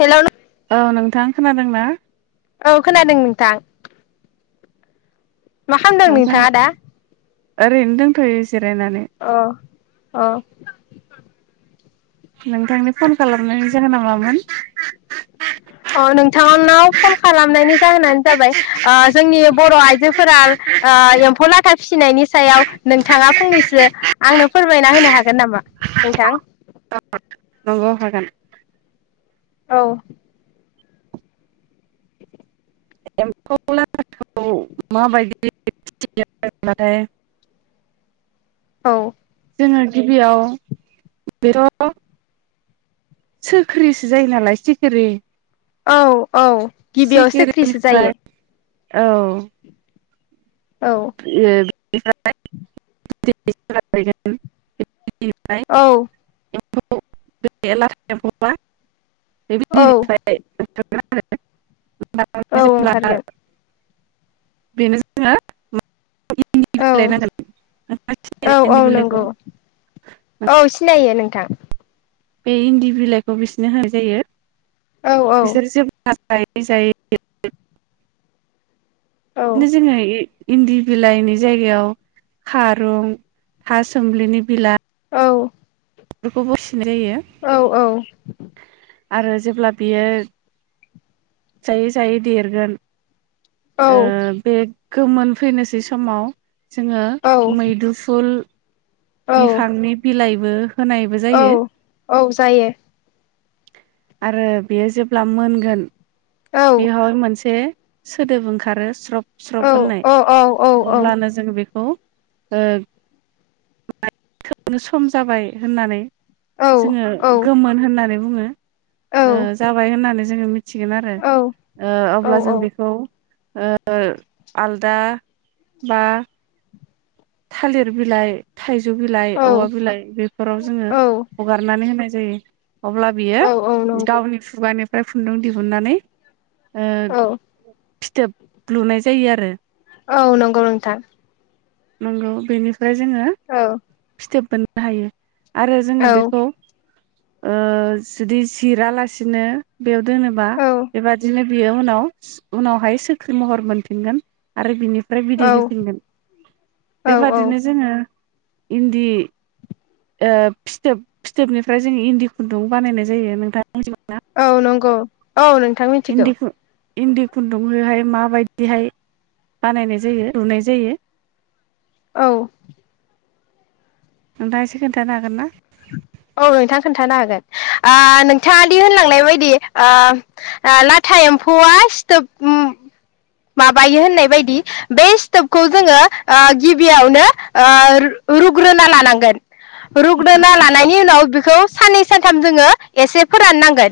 Hello औ नोंथां। खोनादोंना? औ खोनादों नोंथां। मा खालामदों नोंथां नोंथाङा दा? ओरैनो दोंथ'यो जिरायनानै अ अ। नोंथांनि फन खालामनाय जाहोना मामोन? अ नोंथांनाव फन खालामनायनि जाहोनानो जाबाय ओ जोंनि बर' आइजोफोरा एम्फौ ला था फिसिनायनि सायाव नोंथाङा फंनैसो आंनो फोरमायना होनो हागोन नामा नोंथां? नंगौ हागोन। औ। एम्फौ लाथाखौ माबायदियै फिसियो होनबाथाय औ जोङो गिबियाव [unintelligible] सोरख्रिसो जायो नालाय सिखिरि औ। औ गिबियाव सोख्रिसो सिखिरिनिफ्राय जायो। औ। औ [unintelligible] [unintelligible] औ। एम्फौ बे लाथा एम्फौया औ [unintelligible] औ ओंखारगोन [unintelligible] [unintelligible] [unintelligible] जोङो औ [unintelligible] औ औ इन्दि बिलाइखौ नंगौ थां। बे इन्दि बिलाइखौ बिसिनो होनाय जायो। औ औ। बिसोर [unintelligible] औ [unintelligible] इन्दि बिलाइनि जायगायाव खारुं थासोमलिनि बिलाइ औ बेखौबोस औ औ आरो जेब्ला बियो जायै जायै देरगोन ओ बे गोमोनफैनोसै समाव जोङो औ मैदुफुल औ बिफांनि बिलाइबो होनायबो जायो औ औ जायो आरो बेयो जेब्ला मोनगोन औ बेहाय मोनसे सोदोब ओंखारो स्रब औ स्रब होननाय औ औ औ औ अब्लानो जों बेखौ ओ [unintelligible] सम जाबाय होननानै जोङो औ गोमोन होननानै बुङो। [inaudible] ओ जाबाय होननानै जोङो मिथ थिगोन आरो अब्ला जों बेखौ ओ आलदा बा थालिर बिलाइ थाइ जौ बिलाइ, औवा बिलाइ बेफोराव जोङो हगारनानै होनाय जायो जायो अब्ला औ बियो नंगौ गावनि खुगानि फ्राय फुन्दुं दिहुननानै ओ औ फिथोब लुनाय जायो आरो। औ नंगौ नोंथां नंगौ बेनि फ्राय जोङो औ फिथोब बोन बाहायो आरो जोङो औ बेखौ ओ जुदि जिरालासिनो बेयाव दोनोबा औ बेबादिनो बियो उनाव उनावहाय सोख्रि महर मोनफिनगोन आरो बिनि फ्राय बिदै औ होफिनगोन। औ बेबादिनो जोङो इन्दि ओ फिथोब फिथोबनिफ्राय जों इन्दि खुन्दुं बानायनाय जायो नोंथां। मिथिगौना औ नंगौ। औ नोंथां मिथिगौ। इन्दि इन्दि खुन्दुंजोंहाय माबायदिहाय बानायनाय जायो लुनाय जायो? औ। नोंथांङा एसे खोन्थानो हागोनना? औ नोंथां खोन्थानो हागोन ओ नोंथाङा दि होनलांनाय बायदि ओ ओ लाथा एम्फौआ सिथोब माबायो होननाय बायदि बे सिथोबखौ जोङो ओ गिबियावनो ओ रुग्रोना लानांगोन रु रुग्रोना लानायनि उनाव बेखौ साननै सानथाम जोङो एसे फोराननांगोन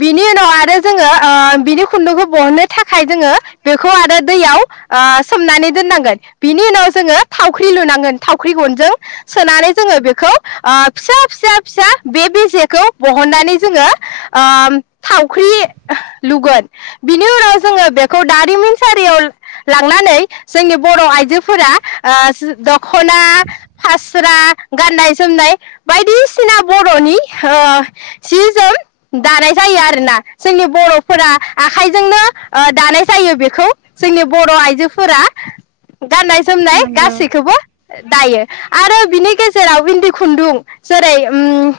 बिनि उनाव आरो जोङो ओ बिनि खुन्दुंखौ बहननो थाखाय जोङो बेखौ आरो दैयाव ओ सोमनानै दोननांगोन बिनि उनाव जोङो थावख्रि लुनांगोन थावख्रि गनजों सोनानै जोङो बेखौ ओ फिसा फिसा फिसा बे बेजेखौ बहननानै जोङो ओ थावख्रि लुगोन बिनि उनाव जोङो बेखौ दारिमिन सारियाव लांनानै जोंनि बर' आइजोफोरा दख'ना फास्रा गाननाय जोमनाय बायदिसिना बर'नि ओ सि जोम दानाय जायो आरोना जोंनि बर'फोरा आखाइजोंनो ओ दानाय जायो बेखौ जोंनि बर' आइजोफोरा गाननाय जोमनाय नंगौ गासैखौबो दायो आरो बिनि गेजेराव इन्दि खुन्दुं जेरै ओ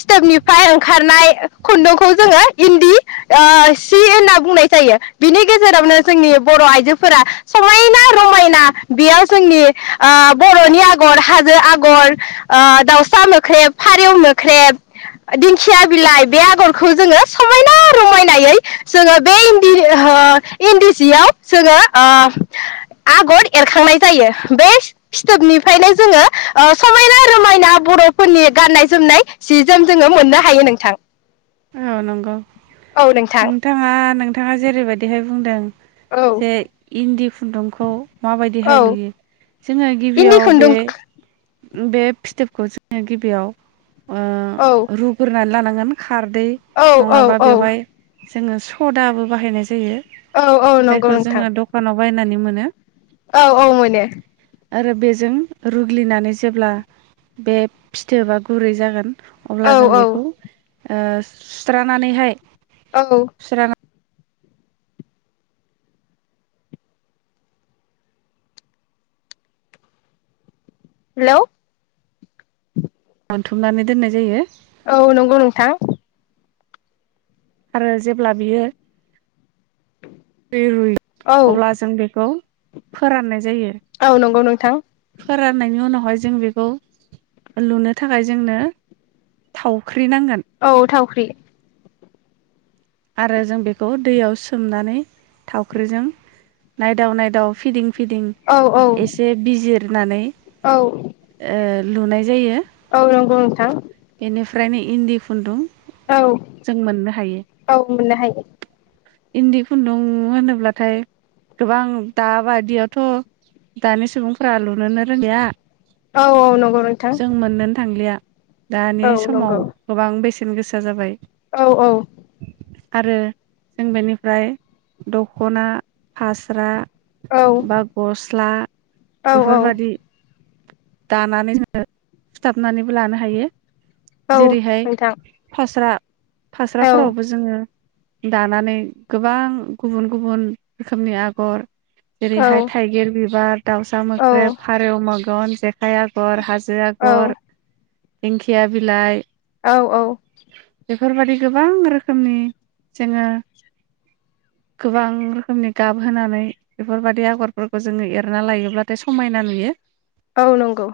सिथोबनिफ्राय ओंखारनाय खुन्दुंखौ जोङो इन्दि ओ सि होनना बुंनाय जायो बिनि गेजेरावनो जोंनि बर' आइजोफोरा समायना रमायना बेयाव जोंनि ओ बर'नि आगर हाजो आगर हाजो आगर ओ दाउसा मोख्रेब फारेव मोख्रेब दिंखिया बिलाइ बे आगरखौनो जोङो समायना रमायनायै जोङो बे इन्दि ओ इन्दि जियाव जोङो ओ आगर एरखांनाय जायो बे फिथोबनिफ्रायनो जोङो समायना रमायना बर'फोरनि गाननाय जोमनाय जि जोम जोङो मोननो हायो नोंथां। औ नंगौ औ नोंथां नोंथाङा नोंथाङा जेरैबायदिहाय बुंदों औ। जे इन्दि खुन्दुंखौ औ माबायदिहाय लुयो? जोङो इन्दि गिबियाव बे खुन्दुं बे फिथोबखौ जोङो गिबियाव ओ औ रुग्रोनानै लानांगौ। [inaudible] खारदै औ औ नङाबा औ बेवहाय जोङो सदाबो बाहायनाय जायो। औ औ नंगौ जायखौ नोंथां। जोङो दखानाव बायनानै मोनो। औ औ मोनो। आरो बेजों रुग्लिनानै जेब्ला बे फिथोबा गुरै जागोन औ अब्ला जों बेखौ ओ सुस्रानानैहाय औ। सुस्राना हेलौ बोनथुमनानै दोननाय जायो। औ नंगौ नोंथां। आरो जेब्ला बियो‌ रुय रुय औ अब्ला जों बेखौ फोराननाय जायो औ नंगौ नोंथां फोराननायनि उनावहाय जों बेखौ लुनो थाखाय जोंनो थावख्रि नांगोन औ थावख्रि आरो जों बेखौ दैयाव सोमनानै थावख्रिजों नायदाव नायदाव फिदिं फिदिं औ औ एसे बिजिरनानै औ ओ लुनाय जायो। औ नंगौ नोंथां। फ्रायनो इन्दि खुन्दुं औ जों मोननो हायो औ मोननो हायो। इन्दि खुन्दुं होनोब्लाथाय गोबां दाबायदियावथ' दानि सुबुंफोरा लुनोनो रोंलिया औ औ नं जों मोननोनो थांलिया। दानि औ नंगौ समाव गोबां बेसे सेन गोसा जाबाय। औ औ आरो जों बेनिफ्राय दख'ना फास्रा औ बा गस्ला औ औ बेफोरबादि दानानै जों सुथाबनानैबो लानो हायो। औ जेरैहाय नोंथां फास्रा औ फास्राफोरावबो जोङो दानानै गोबां गुबुन गुबुन रोखोमनि आगर औ जेरैहाय थाइगिर बिबार दाउसा मोख्रेब फारौ मगन हायागर हाज जायागर दिंखिया बिलाइ औ औ। बेफोरबायदि गोबां रोखोमनि जोङो गोबां रोखोमनि गाब होनानै बेफोरबायदि आगरफोरखौ जोङो एरना लायोब्लाथाय समायना नुयो। औ नंगौ।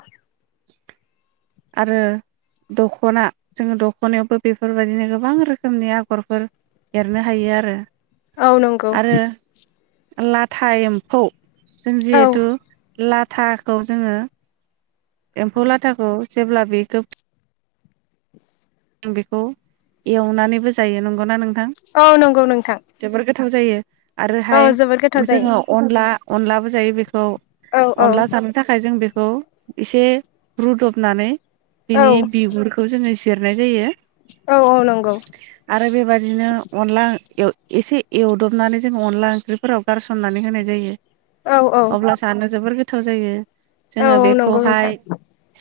आरो दख'ना जोङो दख'नायावबो बेफोरबायदिनो गोबां रोखोमनि आगरफोर एरनो हायो आरो। औ नंगौ। आं लाथा एम्फौ। जों औ जिहेथु ला थाखौ जोङो। एम्फौ लाथाखौ जेब्ला बेखौ [inaudible] बेखौ एवनानैबो जायो नंगौना नों औ नंगौ नोंथां। थाव जायो। औ आरोहाय जोबोद गोथाव जोङो जायो अनला अनलाबो जायो बे खौ औ औ अनला जानो थाखाय जों बे खौ एसे रुदबनानै औ बिनि बिगुरखौ जोङो इ हरनाय जायो। औ औ नंगौ आरो बेबादिनो अनला एसे एवदबनानै जों अनला ओंख्रिफोराव गारसननानै होनाय जायो। औ औ अब्ला सानो जोबोर गो थाव जायो। औ जोङो नंगौ नोंथां बेखौहाय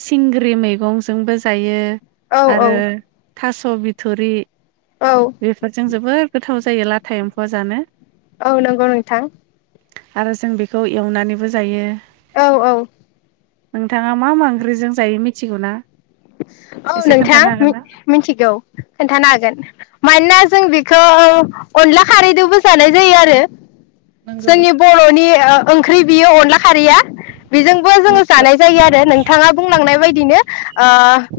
सिंग्रि मैगंजोंबो जायो। औ औ आरो थास बिथरि औ बेफोरजों जोबोर गोथाव जायो लाथा एमफौआ जानो। औ नंगौ नोंथां। आरो जों बेखौ एवनानैबो जायो। औ औ नोंथाङा मा मा ओंख्रिजों जायो मिथिगौ ना औ एसे नों थां खोन्थानो हागोन मु ना मिथिगौ खोन्थानो हागोन मानोना जों बेखौ अनला खारैदोबो जानाय जायो आरो नंगौ जोंनि बरनि ओ ओंख्रि बियो अनला खारैया बेजोंबो जोङो जानाय जायो आरो नोंथाङा बुंलांनाय बायदिनो ओ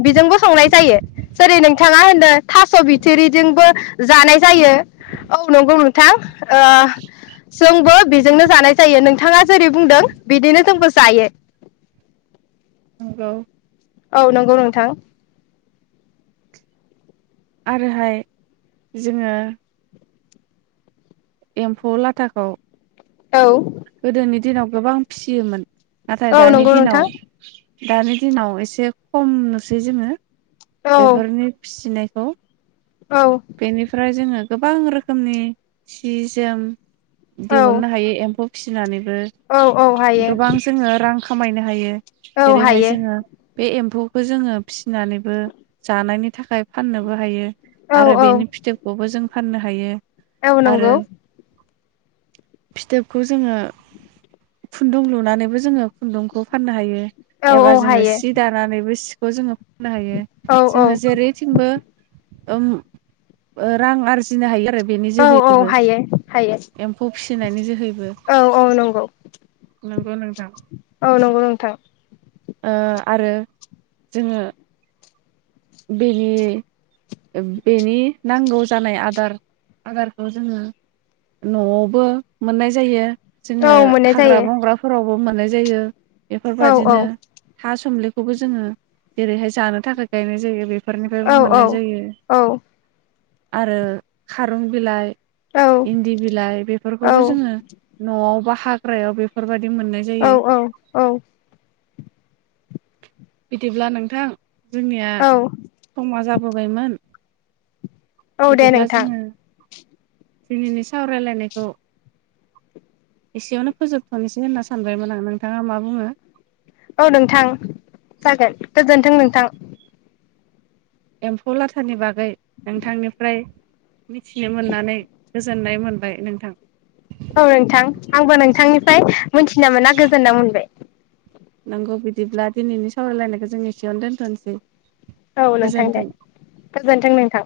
बिजोंबो संनाय जायो जेरै नोंथाङा होनदों थास' बिथुरिजोंबो जानाय जायो औ नंगौ नोंथां। ओ जोंबो बेजोंनो जानाय जायो नोंथाङा जेरै बुंदों बिदिनो जोंबो जायो। औ औ नंगौ नोंथां आरोहाय जोङो एम्फौ लाथाखौ औ गोदोनि दिनाव गोबां फिसियोमोन नाथाय औ दानि नंगौ दिनाव नोंथां दानि दिनाव एसे खम नुसै जोङो औ बेफोरनि फिसिनाय खौ औ बेनिफ्राय जोङो गोबां रोखोमनि सि जोम औ दिहुननो हायो एम्फौ फिसिनानैनो औ औ ओ हायो गोबां जोङो रां खामायनो हायो औ जेरैहाय हायो जोङो बे एम्फौ खौ जोङो फिसिनानैबो जानायनि थाखाय फाननोबो हायो औ आरो औ बेनि फिथोबखौबो जों फाननो हायो औ आरो नंगौ फिथोबखौ जोङो खुन्दुं लुनानैबो जोङो खुन्दुंखौ फाननो हायो औ एबा औ जोङो हायो सि दानानैबो सि खौ जोङो हायो औ जोङो औ जेरैथिंबो ओं ओ रां आरजिनो हायो आरो बेनि औ औ जोहैबो हायो हायो एम्फौ फिसिनायनि जोहैबो औ औ नंगौ नंगौ नोंथां थां ओ आरो जोङो बेनि-बेनि नांगौ जानाय आदार-आदारखौ जोङो नआवबो मोननाय जायो जोङो औ मोननाय हाग्रा जायो बंग्राफोराव बाव मोननाय जायो औ बेफोरबायादिनो थास सुमलिखौबो जोङो जेरैहाय जानो थाखाय गायनाय ज जायो बे बेफोरनिफ्रायबो औ औ मोननाय औ जायो। औ आरो खारं बिलाइ औ - इन्दि बिलाइ बेफोरखौबो जोङो न'आव बाहा हाग्रायाव बेफोरबाय दि मोननाय जायो। औ औ बिदिब्ला नोंथां - जोंनिया औ समा जाबोबायमोन। औ दे बिदिब्ला नोंथां जोङो दिनैनि सावरायलायनायखौ एसेयावनो फोजोबथनोसै होनना सानबायमोन आं नोंथाङा मा बुङो? औ नोंथां। जागोन गोजोन्थों नों थां। एम्फौ लाथानि बागै नोंथांनिफ्राय मिथिनो मोननानै गोजोननाय मोनबाय नोंथां। औ नोंथां आंबो नोंथांनिफ्राय मोनथिना मोना गोजोनना मोनबाय। नगौ बिदिब्ला दिनैनि सावरायलायनायखौ जों एसेयावनो दोनथनोसै। औ नोंथां दे गोजोन्थों गोजोनथों नोंथां।